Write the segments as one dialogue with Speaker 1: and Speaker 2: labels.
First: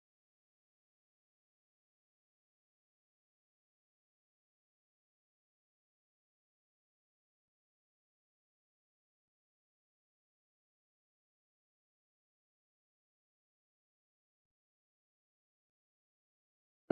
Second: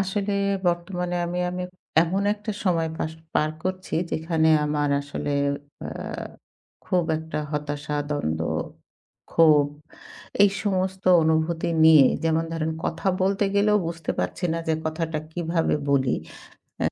Speaker 1: আসলে বর্তমানে আমি আমি এমন একটা সময় পার করছি যেখানে আমার আসলে আ খুব একটা হতাশা, দ্বন্দ্ব, ক্ষোভ এই সমস্ত অনুভূতি নিয়ে যেমন ধরেন কথা বলতে গেলেও বুঝতে পারছি না যে কথাটা কিভাবে বলি।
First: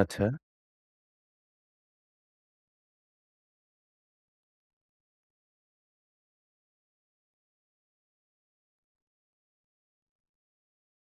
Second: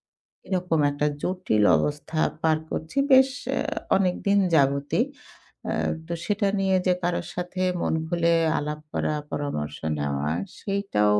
Speaker 2: আচ্ছা,
Speaker 1: এরকম একটা জটিল অবস্থা পার করছি বেশ আ অনেকদিন যাবতই। আ তো সেটা নিয়ে যে কারো সাথে মন খুলে আলাপ করা, পরামর্শ নেওয়া সেইটাও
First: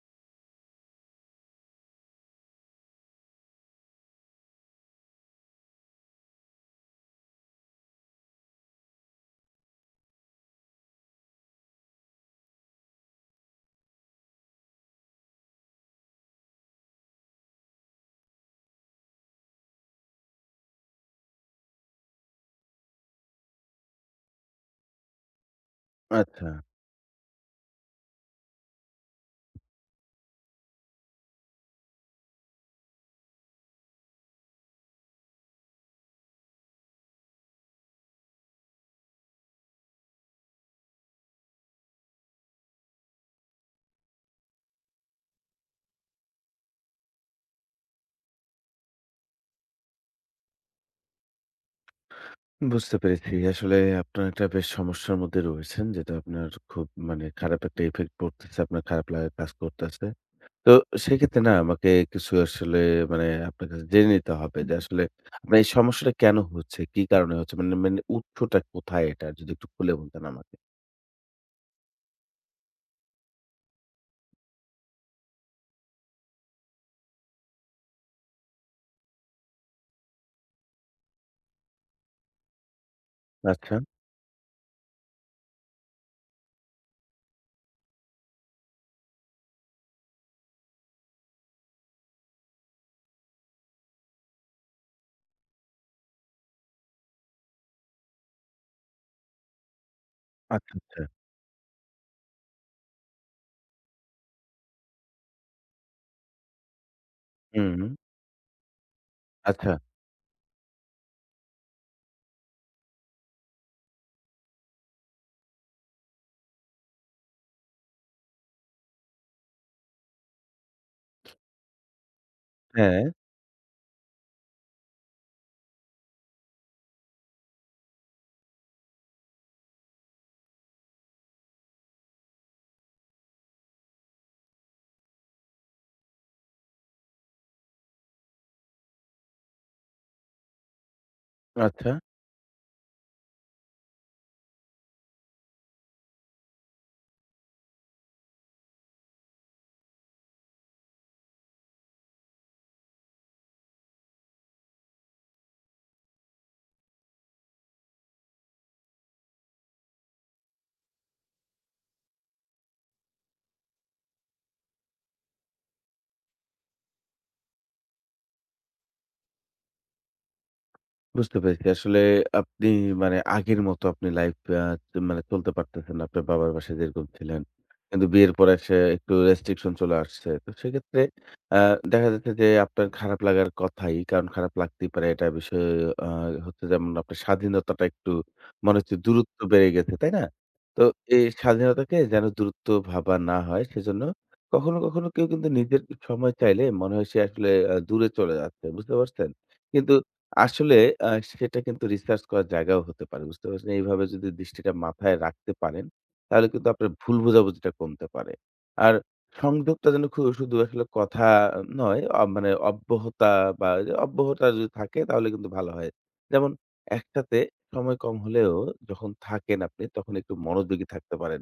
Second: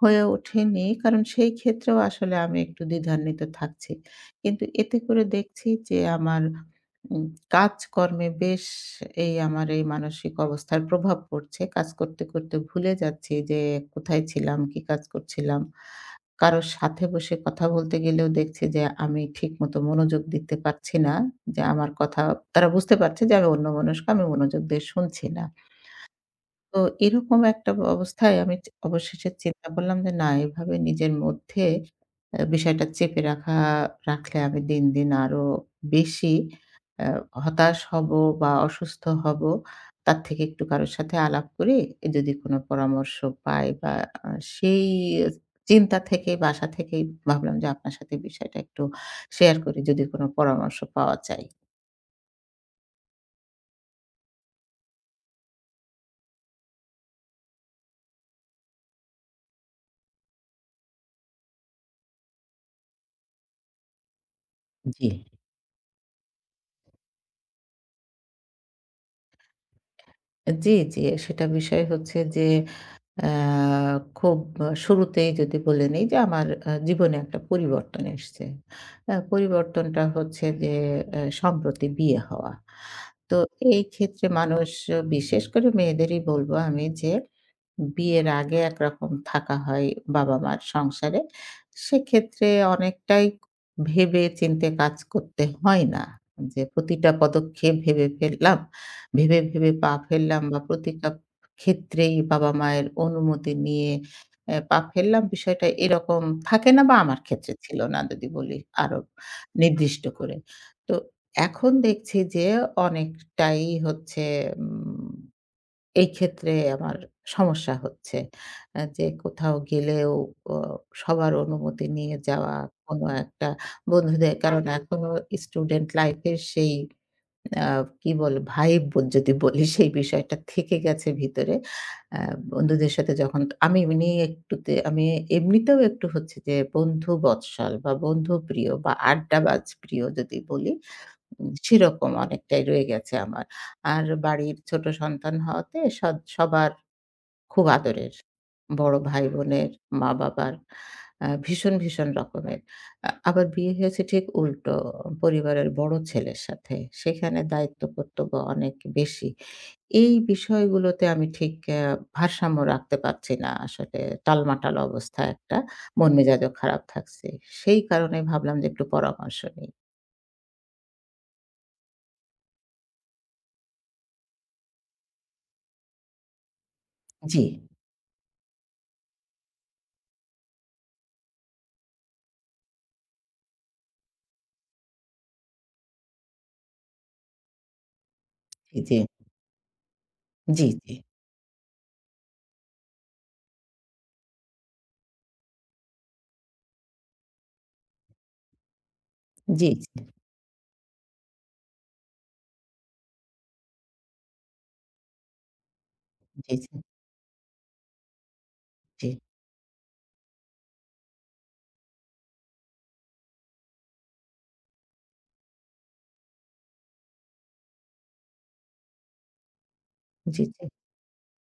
Speaker 1: হয়ে ওঠেনি। কারণ সেই ক্ষেত্রেও আসলে আমি একটু দ্বিধান্বিত থাকছি। কিন্তু এতে করে দেখছি যে আমার উম কাজকর্মে বেশ এই আমার এই মানসিক অবস্থার প্রভাব পড়ছে। কাজ করতে, করতে ভুলে যাচ্ছি যে কোথায় ছিলাম, কি কাজ করছিলাম। কারো সাথে বসে কথা বলতে গেলেও দেখছি যে আমি ঠিকমতো মনোযোগ দিতে পারছি না। যে আমার কথা তারা বুঝতে পারছে যে আমি অন্যমনস্ক, আমি মনোযোগ দিয়ে শুনছি না।
Speaker 2: আচ্ছা।
Speaker 1: তো এরকম একটা অবস্থায় আমি অবশেষে চিন্তা করলাম যে না এভাবে নিজের মধ্যে বিষয়টা চেপে রাখলে আমি দিন, দিন আরো বেশি অ্যা হতাশ হব বা অসুস্থ হব। তার থেকে একটু কারো সাথে আলাপ করে যদি কোনো পরামর্শ পাই বা আ সেই চিন্তা থেকে বাসা থেকেই ভাবলাম যে আপনার সাথে বিষয়টা একটু শেয়ার করি যদি কোনো পরামর্শ পাওয়া যায়।
Speaker 2: বুঝতে পেরেছি। আসলে আপনার একটা বেশ সমস্যার মধ্যে রয়েছেন। যেটা আপনার খুব খারাপ একটা ইফেক্ট পড়তেছে। আপনার খারাপ লাগা কাজ করতেছে। তো সেক্ষেত্রে না আমাকে কিছু মানে আপনার কাছে জেনে নিতে হবে যে আসলে
Speaker 1: জি।
Speaker 2: আপনার এই সমস্যাটা কেন হচ্ছে? কি কারণে হচ্ছে? মানে মানে উৎসটা কোথায় এটার? যদি একটু খুলে বলতেন আমাকে।
Speaker 1: জি, জি। সেটা বিষয় হচ্ছে যে আ খুব শুরুতেই যদি বলে নেই যে আমার জীবনে একটা পরিবর্তন এসছে। পরিবর্তনটা হচ্ছে যে সম্প্রতি বিয়ে হওয়া। তো
Speaker 2: আচ্ছা,
Speaker 1: এই ক্ষেত্রে মানুষ বিশেষ করে মেয়েদেরই বলব আমি যে বিয়ের আগে একরকম থাকা হয় বাবা-মার সংসারে। সেক্ষেত্রে অনেকটাই ভেবে চিন্তে কাজ করতে হয় না। যে প্রতিটা পদক্ষেপ ভেবে ফেললাম, ভেবে, ভেবে পা ফেললাম বা
Speaker 2: আচ্ছা, আচ্ছা।
Speaker 1: প্রতিটা ক্ষেত্রেই বাবা-মায়ের অনুমতি নিয়ে পা ফেললাম। বিষয়টা এরকম থাকে না বা আমার ক্ষেত্রে ছিল
Speaker 2: হুম,
Speaker 1: না যদি বলি আরো
Speaker 2: আচ্ছা।
Speaker 1: নির্দিষ্ট করে। তো এখন দেখছি যে অনেকটাই হচ্ছে উম এই ক্ষেত্রে আমার সমস্যা হচ্ছে। যে কোথাও গেলেও অ সবার অনুমতি নিয়ে যাওয়া,
Speaker 2: হ্যাঁ,
Speaker 1: কোনো একটা বন্ধুদের কারণ এখনো স্টুডেন্ট লাইফ এর সেই আ কি বলে ভাইব যদি বলি সেই বিষয়টা থেকে গেছে ভিতরে। অ্যা বন্ধুদের সাথে যখন আমি এমনিতেও একটু হচ্ছে যে বন্ধু বৎসল বা বন্ধুপ্রিয় বা আড্ডাবাজ প্রিয় যদি বলি।
Speaker 2: আচ্ছা।
Speaker 1: সেরকম অনেকটাই রয়ে গেছে আমার। আর বাড়ির ছোট সন্তান হওয়াতে সবার খুব আদরের। বড় ভাই-বোনের, মা-বাবার ভীষণ, ভীষণ রকমের। আবার বিয়ে হয়েছে ঠিক উল্টো। পরিবারের বড় ছেলের সাথে। সেখানে দায়িত্ব কর্তব্য অনেক বেশি। এই বিষয়গুলোতে আমি ঠিক ভারসাম্য রাখতে পারছি না আসলে। টালমাটাল অবস্থা একটা। মন মেজাজও খারাপ থাকছে। সেই কারণে ভাবলাম যে একটু পরামর্শ নিই।
Speaker 2: বুঝতে পেরেছি। আসলে আপনি মানে আগের মতো আপনি লাইফ মানে চলতে পারতেছেন না। আপনার বাবার বাসায় যেরকম ছিলেন।
Speaker 1: জি,
Speaker 2: কিন্তু বিয়ের পরে এসে একটু রেস্ট্রিকশন চলে আসছে। তো সেক্ষেত্রে আ দেখা যাচ্ছে যে আপনার খারাপ লাগার কথাই। কারণ খারাপ লাগতেই পারে এটা বিষয়ে আ হচ্ছে যেমন আপনার স্বাধীনতাটা একটু মনে হচ্ছে
Speaker 1: জি,
Speaker 2: দূরত্ব বেড়ে গেছে, তাই না?
Speaker 1: জি,
Speaker 2: তো
Speaker 1: জি।
Speaker 2: এই স্বাধীনতাকে যেন দূরত্ব ভাবা না হয় সেজন্য কখনো, কখনো কেউ কিন্তু নিজের সময় চাইলে মনে হয় সে আসলে দূরে চলে যাচ্ছে। বুঝতে পারছেন?
Speaker 1: জি,
Speaker 2: কিন্তু আসলে আ সেটা কিন্তু রিসার্চ করার জায়গাও হতে পারে। বুঝতে পারছেন? এইভাবে যদি দৃষ্টিটা মাথায় রাখতে পারেন, তাহলে
Speaker 1: জি,
Speaker 2: কিন্তু
Speaker 1: জি,
Speaker 2: আপনার ভুল বোঝাবুঝিটা কমতে পারে। আর
Speaker 1: জি,
Speaker 2: সংযোগটা যেন শুধু আসলে কথা নয়, মানে অব্যাহতা বা এই যে অব্যাহতা যদি থাকে তাহলে কিন্তু ভালো হয়। যেমন একসাথে সময় কম হলেও যখন থাকেন আপনি তখন একটু
Speaker 1: জি, জি,
Speaker 2: মনোযোগী থাকতে পারেন।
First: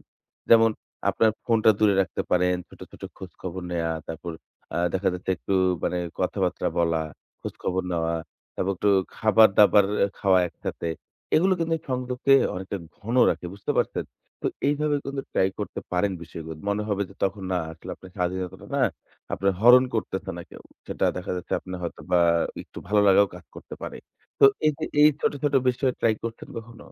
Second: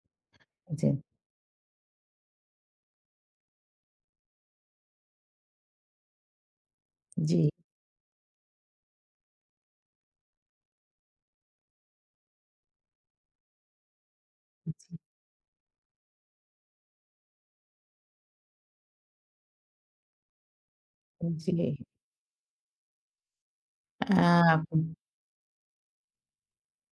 Speaker 2: যেমন
Speaker 1: জি,
Speaker 2: আপনার ফোনটা দূরে রাখতে পারেন, ছোট, ছোট খোঁজখবর নেয়া, তারপর দেখা যাচ্ছে একটু মানে কথাবার্তা বলা,
Speaker 1: জি,
Speaker 2: খোঁজখবর নেওয়া। তারপর একটু খাবার-দাবার এ খাওয়া একসাথে। এগুলো কিন্তু এই সংযোগকে অনেকটা ঘন রাখে, বুঝতে পারছেন? তো এইভাবে কিন্তু ট্রাই করতে পারেন বিষয়গুলো। মনে হবে যে তখন না আসলে আপনার স্বাধীনতাটা না আপনার হরণ করতেছে না কেউ। সেটা দেখা যাচ্ছে
Speaker 1: জি, জি,
Speaker 2: আপনার হয়তোবা একটু ভালো লাগাও কাজ করতে পারে।
Speaker 1: আ
Speaker 2: তো এই যে এই ছোট, ছোট বিষয়ে ট্রাই করছেন কখনো?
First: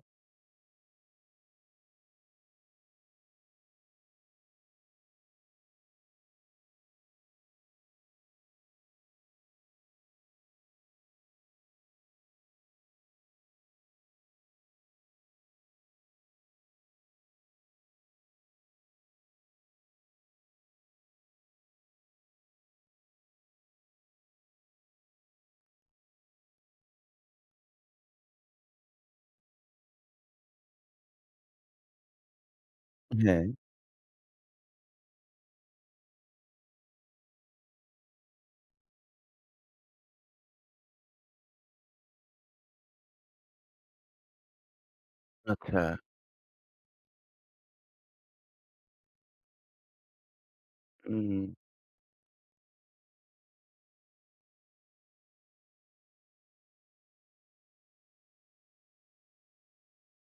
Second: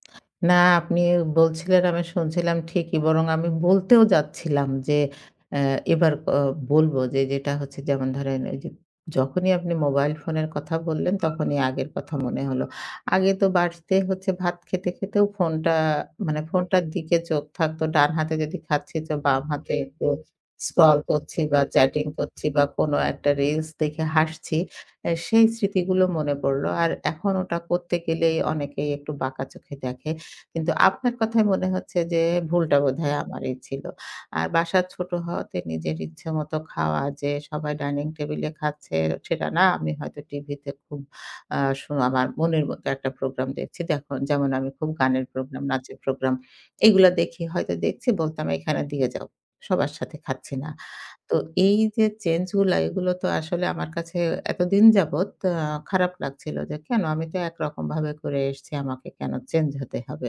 Speaker 1: না, আপনি বলছিলেন আমি শুনছিলাম ঠিকই। বরং আমি বলতেও যাচ্ছিলাম যে অ্যা এবার বলব যে যেটা হচ্ছে যেমন ধরেন এই যে যখনই আপনি মোবাইল ফোনের কথা বললেন তখনই আগের কথা মনে হলো। আগে তো বাড়িতে হচ্ছে ভাত খেতে, খেতেও ফোনটা মানে ফোনটার দিকে চোখ থাকতো। ডান হাতে যদি খাচ্ছি তো বাম হাতে একটু স্ক্রল করছি বা চ্যাটিং করছি বা কোনো একটা রিলস দেখে হাসছি। সেই স্মৃতিগুলো মনে পড়ল। আর এখন ওটা করতে গেলেই অনেকেই একটু বাঁকা চোখে দেখে। কিন্তু আপনার কথায় মনে হচ্ছে যে ভুলটা বোধহয়
Speaker 2: হ্যাঁ।
Speaker 1: আমারই ছিল। আর বাসা ছোট হওয়াতে নিজের ইচ্ছেমতো খাওয়া যে সবাই ডাইনিং টেবিলে খাচ্ছে সেটা না। আমি হয়তো টিভিতে খুব আ শু আমার মনের মতো একটা প্রোগ্রাম দেখছি। দেখুন যেমন আমি খুব গানের প্রোগ্রাম,
Speaker 2: আচ্ছা,
Speaker 1: নাচের প্রোগ্রাম এগুলা দেখি হয়তো দেখছি বলতাম এখানে দিয়ে যাও। সবার সাথে খাচ্ছি না। তো
Speaker 2: উম
Speaker 1: এই যে চেঞ্জ গুলা এগুলো তো আসলে আমার কাছে এতদিন যাবৎ খারাপ লাগছিল যে কেন আমি তো একরকম ভাবে করে এসছি আমাকে কেন চেঞ্জ হতে হবে?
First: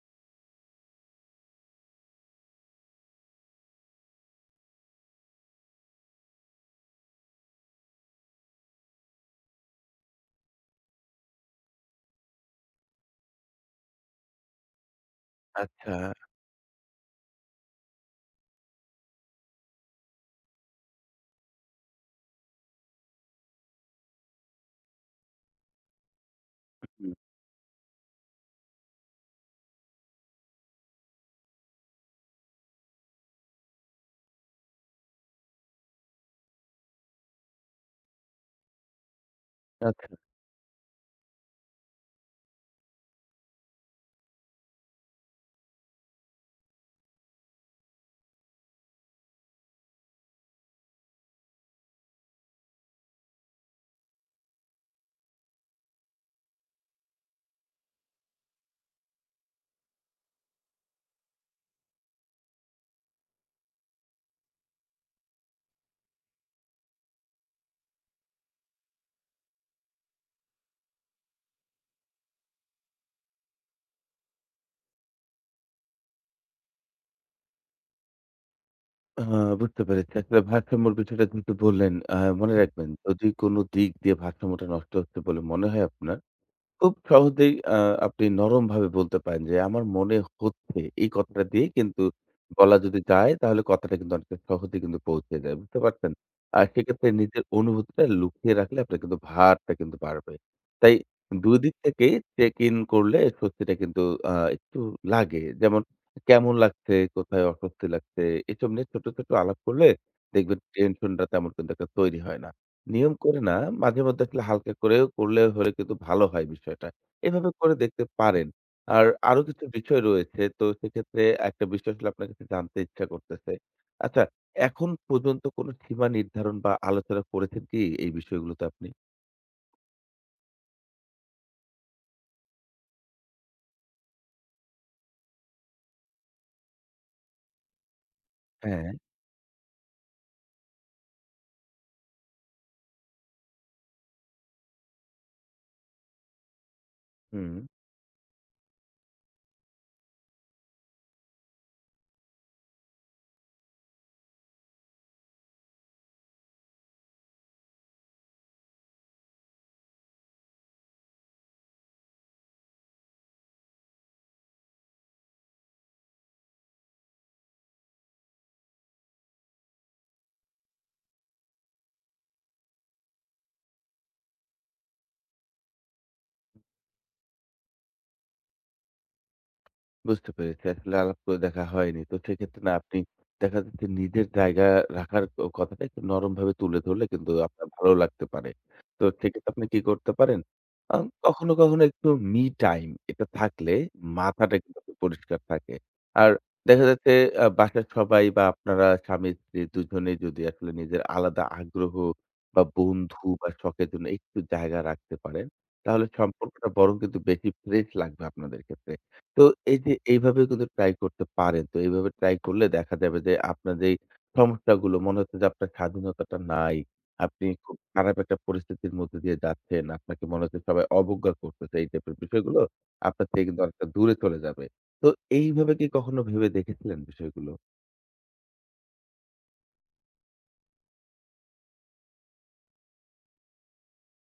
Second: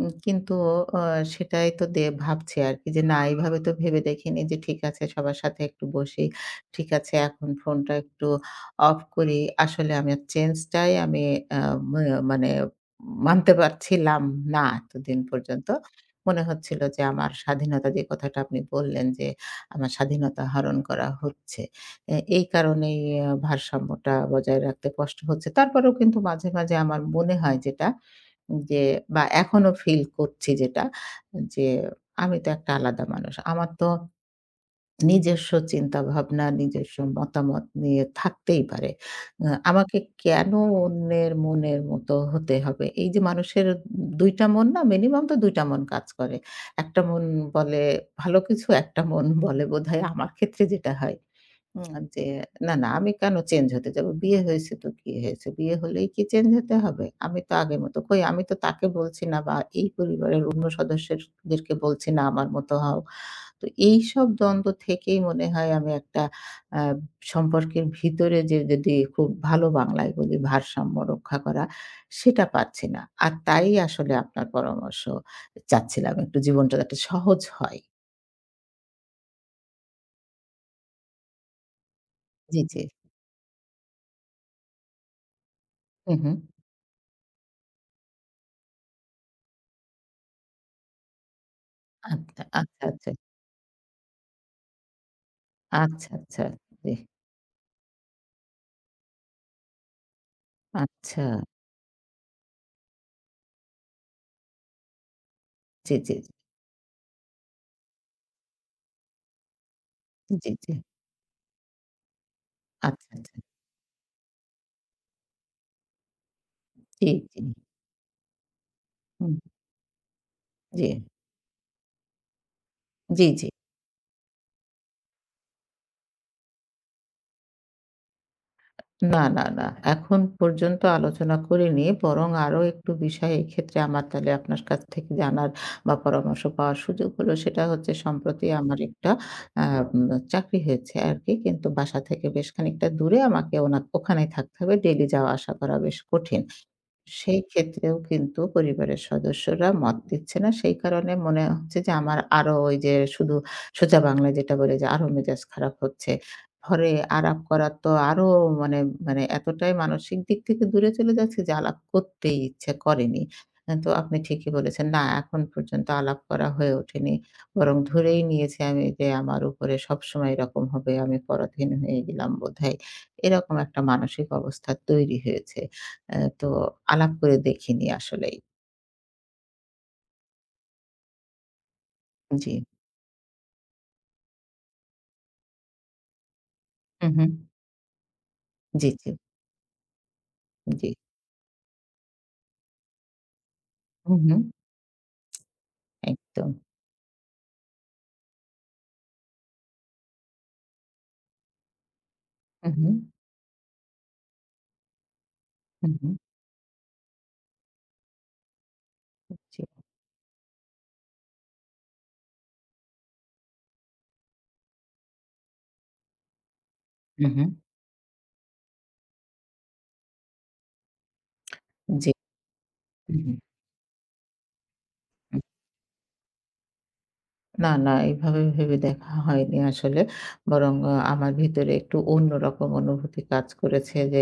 Speaker 1: কিন্তু আ সেটাই তো ভাবছি আরকি যে না এভাবে তো ভেবে দেখিনি যে ঠিক আছে সবার সাথে একটু বসি। ঠিক আছে এখন ফোনটা একটু অফ করি। আসলে আমি চেঞ্জটাই আমি আ মা মানে মানতে পারছিলাম না এতদিন পর্যন্ত।
Speaker 2: আচ্ছা,
Speaker 1: মনে হচ্ছিল যে আমার স্বাধীনতা যে কথাটা আপনি বললেন যে আমার স্বাধীনতা হরণ করা হচ্ছে। এই কারণেই ভারসাম্যটা বজায় রাখতে কষ্ট হচ্ছে। তারপরেও কিন্তু মাঝে, মাঝে আমার
Speaker 2: হুম,
Speaker 1: মনে হয় যেটা যে বা এখনো ফিল করছি যেটা যে আমি তো একটা আলাদা মানুষ। আমার তো নিজস্ব চিন্তাভাবনা, নিজস্ব মতামত নিয়ে থাকতেই পারে। আমাকে
Speaker 2: আচ্ছা।
Speaker 1: কেন অন্যের মনের মতো হতে হবে? এই যে মানুষের ২ টা মন না মিনিমাম তো ২ টা মন কাজ করে। একটা মন বলে ভালো কিছু, একটা মন বলে বোধহয় আমার ক্ষেত্রে যেটা হয় যে না, না আমি কেন চেঞ্জ হতে যাব? বিয়ে হয়েছে তো কি হয়েছে? বিয়ে হলেই কি চেঞ্জ হতে হবে? আমি তো আগের মতো কই আমি তো তাকে বলছি না বা এই পরিবারের অন্য সদস্যদেরকে বলছি না আমার মতো হও। তো এইসব দ্বন্দ্ব থেকেই মনে হয় আমি একটা আ সম্পর্কের ভিতরে যে যদি খুব ভালো বাংলায় বলি ভারসাম্য রক্ষা করা, সেটা পারছি না। আর তাই আসলে আপনার পরামর্শ চাচ্ছিলাম একটু জীবনটা যাতে সহজ হয়।
Speaker 2: হ্যাঁ, বুঝতে পেরেছি। আসলে ভারসাম্যর বিষয়টা কিন্তু বললেন। মনে
Speaker 1: জি, জি। জি।
Speaker 2: রাখবেন যদি কোন দিক দিয়ে ভারসাম্যটা নষ্ট হচ্ছে বলে মনে হয়
Speaker 1: হু,
Speaker 2: আপনার
Speaker 1: হু।
Speaker 2: খুব সহজেই আপনি নরমভাবে বলতে পারেন যে, "আমার মনে হচ্ছে" এই কথাটা দিয়ে কিন্তু
Speaker 1: আচ্ছা,
Speaker 2: বলা
Speaker 1: আচ্ছা,
Speaker 2: যদি
Speaker 1: আচ্ছা।
Speaker 2: যায় তাহলে কথাটা কিন্তু অনেকটা সহজে কিন্তু পৌঁছে যায়। বুঝতে
Speaker 1: আচ্ছা,
Speaker 2: পারছেন?
Speaker 1: আচ্ছা।
Speaker 2: আর
Speaker 1: জি।
Speaker 2: সেক্ষেত্রে নিজের অনুভূতিটা লুকিয়ে রাখলে আপনার কিন্তু ভারটা কিন্তু বাড়বে। তাই
Speaker 1: আচ্ছা।
Speaker 2: ২ দিক থেকে চেক ইন করলে স্বস্তিটা কিন্তু একটু লাগে। যেমন
Speaker 1: জি, জি,
Speaker 2: কেমন লাগছে, কোথায় অস্বস্তি লাগছে এসব নিয়ে ছোট, ছোট আলাপ করলে
Speaker 1: জি,
Speaker 2: দেখবেন
Speaker 1: জি।
Speaker 2: টেনশনটা তেমন কিন্তু একটা তৈরি হয় না।
Speaker 1: আচ্ছা,
Speaker 2: নিয়ম
Speaker 1: আচ্ছা।
Speaker 2: করে না। মাঝে মধ্যে আসলে হালকা করেও করলে হলে কিন্তু ভালো হয় বিষয়টা।
Speaker 1: জি, জি।
Speaker 2: এভাবে করে দেখতে পারেন। আর
Speaker 1: হুম,
Speaker 2: আরো কিছু বিষয় রয়েছে। তো
Speaker 1: জি।
Speaker 2: সেক্ষেত্রে একটা বিষয় আসলে আপনার কাছে জানতে ইচ্ছা
Speaker 1: জি, জি।
Speaker 2: করতেছে। আচ্ছা, এখন পর্যন্ত কোন সীমা নির্ধারণ বা আলোচনা করেছেন কি এই বিষয়গুলোতে আপনি?
Speaker 1: না, না, না। এখন পর্যন্ত আলোচনা করিনি। বরং আরো একটু বিষয় এক্ষেত্রে আমার তাহলে আপনার কাছ থেকে জানার বা পরামর্শ পাওয়ার সুযোগ হলো সেটা হচ্ছে সম্প্রতি আমার
Speaker 2: হ্যাঁ।
Speaker 1: একটা আ উম চাকরি হয়েছে আরকি। কিন্তু বাসা থেকে বেশ খানিকটা দূরে আমাকে ওখানেই থাকতে হবে। ডেইলি যাওয়া আসা করা বেশ কঠিন। সেই
Speaker 2: হুম।
Speaker 1: ক্ষেত্রেও কিন্তু পরিবারের সদস্যরা মত দিচ্ছে না। সেই কারণে মনে হচ্ছে যে আমার আরো ওই যে শুধু সোজা বাংলায় যেটা বলে যে আরো মেজাজ খারাপ হচ্ছে। ঘরে আলাপ করার তো আরো মানে মানে এতটাই মানসিক দিক থেকে দূরে চলে যাচ্ছি যে আলাপ করতেই ইচ্ছে করেনি। তো আপনি ঠিকই বলেছেন। না এখন পর্যন্ত আলাপ করা হয়ে ওঠেনি। বরং ধরেই নিয়েছি আমি যে আমার উপরে সবসময় এরকম হবে, আমি পরাধীন হয়ে গেলাম বোধহয়। এরকম একটা মানসিক অবস্থা তৈরি হয়েছে। তো আলাপ করে দেখিনি আসলেই।
Speaker 2: বুঝতে পেরেছি। আসলে আলাপ করে দেখা হয়নি। তো
Speaker 1: জি।
Speaker 2: সেক্ষেত্রে না আপনি দেখা যাচ্ছে নিজের জায়গা রাখার কথাটা একটু নরমভাবে তুলে ধরলে
Speaker 1: হু, হুম।
Speaker 2: কিন্তু আপনার ভালো লাগতে পারে।
Speaker 1: জি,
Speaker 2: তো
Speaker 1: জি,
Speaker 2: সেক্ষেত্রে আপনি কি করতে পারেন?
Speaker 1: জি।
Speaker 2: আ কখনো, কখনো একটু মি টাইম এটা থাকলে
Speaker 1: হু, হুম।
Speaker 2: মাথাটা কিন্তু আপনার পরিষ্কার থাকে। আর
Speaker 1: একদম।
Speaker 2: দেখা যাচ্ছে বাসার সবাই বা আপনারা স্বামী-স্ত্রী দুজনেই যদি আসলে নিজের আলাদা আগ্রহ বা
Speaker 1: হু, হুম।
Speaker 2: বন্ধু বা শখের জন্য একটু জায়গা রাখতে পারেন,
Speaker 1: হু,
Speaker 2: তাহলে
Speaker 1: হুম।
Speaker 2: সম্পর্কটা বরং কিন্তু বেশি ফ্রেশ লাগবে আপনাদের ক্ষেত্রে। তো
Speaker 1: জি।
Speaker 2: এই যে এইভাবে কিন্তু ট্রাই করতে পারেন। তো এইভাবে ট্রাই করলে দেখা যাবে যে আপনার যেই সমস্যাগুলো মনে হচ্ছে যে আপনার স্বাধীনতাটা নাই।
Speaker 1: হু,
Speaker 2: আপনি
Speaker 1: হুম।
Speaker 2: খুব খারাপ একটা পরিস্থিতির মধ্যে দিয়ে যাচ্ছেন। আপনাকে মনে হচ্ছে সবাই অবজ্ঞা করতেছে। এই
Speaker 1: জি।
Speaker 2: টাইপের বিষয়গুলো
Speaker 1: হু,
Speaker 2: আপনার
Speaker 1: হুম।
Speaker 2: থেকে কিন্তু অনেকটা দূরে চলে যাবে। তো এইভাবে কি কখনো ভেবে দেখেছিলেন বিষয়গুলো?
Speaker 1: না, না এভাবে ভেবে দেখা হয়নি আসলে। বরং আমার ভিতরে একটু অন্যরকম অনুভূতি কাজ করেছে যে,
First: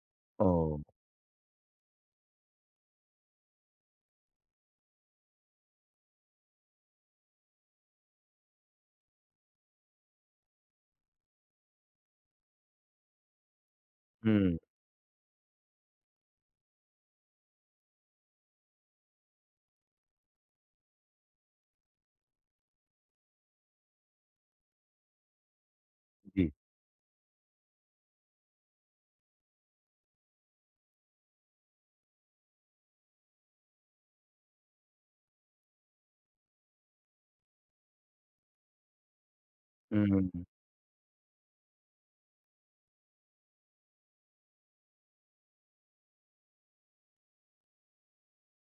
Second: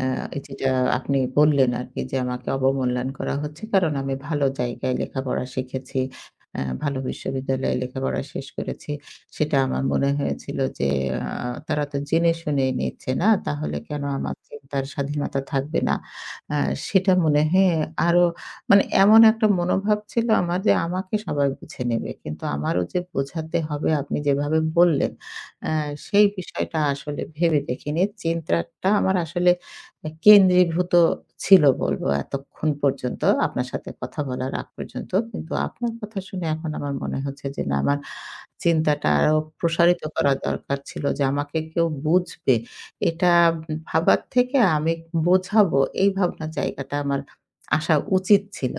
Speaker 1: আ যেটা
Speaker 2: ও
Speaker 1: আপনি বললেন আরকি যে, আমাকে অবমূল্যায়ন করা হচ্ছে। কারণ আমি ভালো জায়গায় লেখাপড়া শিখেছি। ভালো বিশ্ববিদ্যালয়ে লেখাপড়া শেষ করেছি। সেটা আমার মনে হয়েছিল যে, আ তারা তো জেনে শুনেই নিচ্ছে না। তাহলে কেন আমার
Speaker 2: হুম,
Speaker 1: চিন্তার স্বাধীনতা থাকবে না? আ সেটা মনে হয়ে আরো মানে এমন একটা মনোভাব ছিল আমার যে আমাকে সবাই বুঝে নেবে। কিন্তু আমারও যে বোঝাতে হবে আপনি যেভাবে বললেন, অ্যা সেই
Speaker 2: জি।
Speaker 1: বিষয়টা আসলে ভেবে দেখিনি। চিন্তাটা আমার আসলে কেন্দ্রীভূত ছিল বলব এতক্ষণ পর্যন্ত। আপনার সাথে কথা বলার আগ পর্যন্ত। কিন্তু আপনার কথা শুনে এখন আমার মনে হচ্ছে যে না আমার চিন্তাটা আরো প্রসারিত
Speaker 2: হুম, হুম,
Speaker 1: করা
Speaker 2: হুম।
Speaker 1: দরকার ছিল যে আমাকে কেউ বুঝবে। এটা ভাবার থেকে আমি বোঝাবো এই ভাবনার জায়গাটা আমার আসা উচিত ছিল।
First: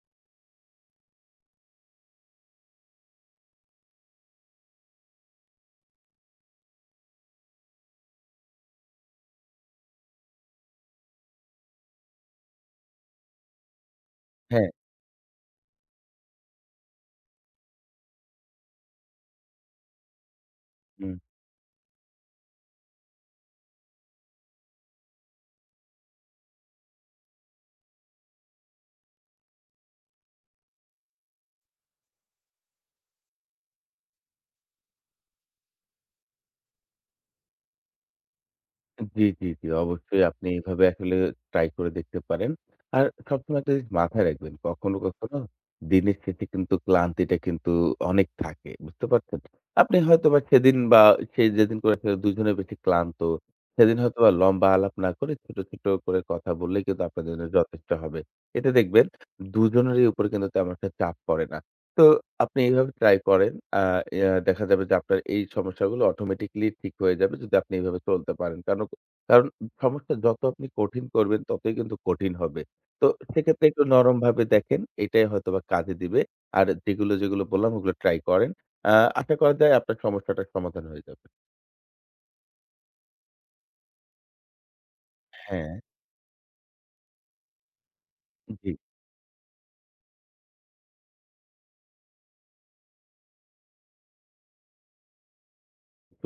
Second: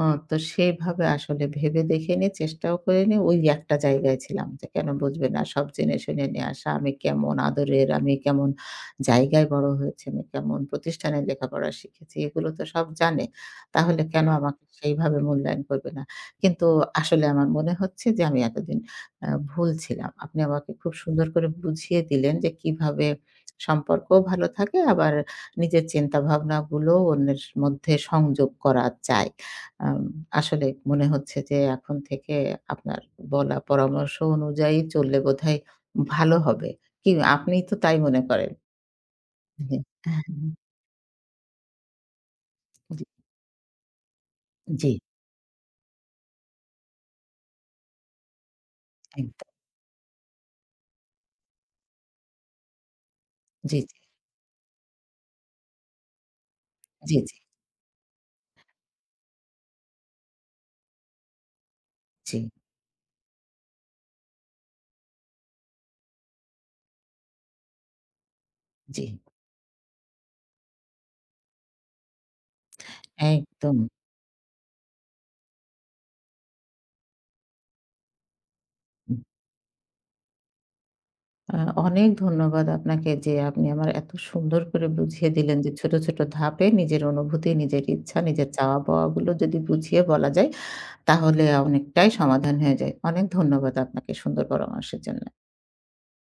Speaker 1: অ তো সেভাবে আসলে ভেবে দেখিনি, চেষ্টাও করিনি। ওই একটা জায়গায় ছিলাম যে কেন বুঝবে না? সব জেনে শুনে নিয়ে আসা। আমি কেমন আদরের, আমি কেমন জায়গায় বড় হয়েছি, আমি কেমন প্রতিষ্ঠানে লেখাপড়া শিখেছি এগুলো তো সব জানে। তাহলে কেন আমাকে
Speaker 2: হ্যাঁ,
Speaker 1: সেইভাবে মূল্যায়ন করবে না? কিন্তু আসলে আমার মনে হচ্ছে যে আমি এতদিন ভুল ছিলাম। আপনি আমাকে খুব
Speaker 2: হুম।
Speaker 1: সুন্দর করে বুঝিয়ে দিলেন যে কিভাবে সম্পর্কও ভালো থাকে আবার নিজের চিন্তাভাবনাগুলোও অন্যের মধ্যে সংযোগ করা যায়। আম আসলে মনে হচ্ছে যে এখন থেকে আপনার বলা পরামর্শ অনুযায়ী চললে বোধহয় ভালো হবে। কি আপনি তো তাই মনে করেন?
Speaker 2: জি, জি, জি।
Speaker 1: জি, হ্যাঁ,
Speaker 2: অবশ্যই আপনি এভাবে আসলে ট্রাই করে দেখতে পারেন। আর
Speaker 1: জি,
Speaker 2: সবসময় একটা জিনিস মাথায় রাখবেন।
Speaker 1: জি,
Speaker 2: কখনো, কখনো দিনের শেষে কিন্তু ক্লান্তিটা কিন্তু অনেক থাকে। বুঝতে পারছেন?
Speaker 1: একদম।
Speaker 2: আপনি হয়তোবা সেদিন বা সে যেদিন করে আসলে দুজনে বেশি ক্লান্ত,
Speaker 1: জি,
Speaker 2: সেদিন হয়তোবা লম্বা আলাপ না করে ছোট, ছোট করে কথা বললে কিন্তু
Speaker 1: জি,
Speaker 2: আপনার
Speaker 1: জি,
Speaker 2: জন্য যথেষ্ট হবে। এতে দেখবেন দুজনেরই উপরে কিন্তু তেমন একটা চাপ পড়ে না। তো
Speaker 1: জি,
Speaker 2: আপনি এইভাবে ট্রাই করেন। আ ইয়া দেখা যাবে যে আপনার এই সমস্যাগুলো অটোমেটিক্যালি ঠিক হয়ে যাবে যদি আপনি এভাবে চলতে পারেন। কারণ
Speaker 1: জি,
Speaker 2: কারণ সমস্যা যত আপনি কঠিন করবেন ততই কিন্তু কঠিন হবে। তো সেক্ষেত্রে
Speaker 1: একদম।
Speaker 2: একটু নরমভাবে দেখেন। এটাই হয়তোবা কাজে দিবে। আর যেগুলো, যেগুলো বললাম ওগুলো ট্রাই করেন। আ আশা করা যায় আপনার সমস্যাটার সমাধান হয়ে যাবে।
Speaker 1: আ অনেক ধন্যবাদ আপনাকে যে আপনি আমার এত সুন্দর করে বুঝিয়ে দিলেন
Speaker 2: হ্যাঁ।
Speaker 1: যে ছোট, ছোট ধাপে নিজের অনুভূতি, নিজের ইচ্ছা, নিজের
Speaker 2: জি।
Speaker 1: চাওয়া-পাওয়াগুলো যদি বুঝিয়ে বলা যায় তাহলে অনেকটাই সমাধান হয়ে যায়। অনেক ধন্যবাদ আপনাকে সুন্দর পরামর্শের জন্য।
Speaker 2: শুভ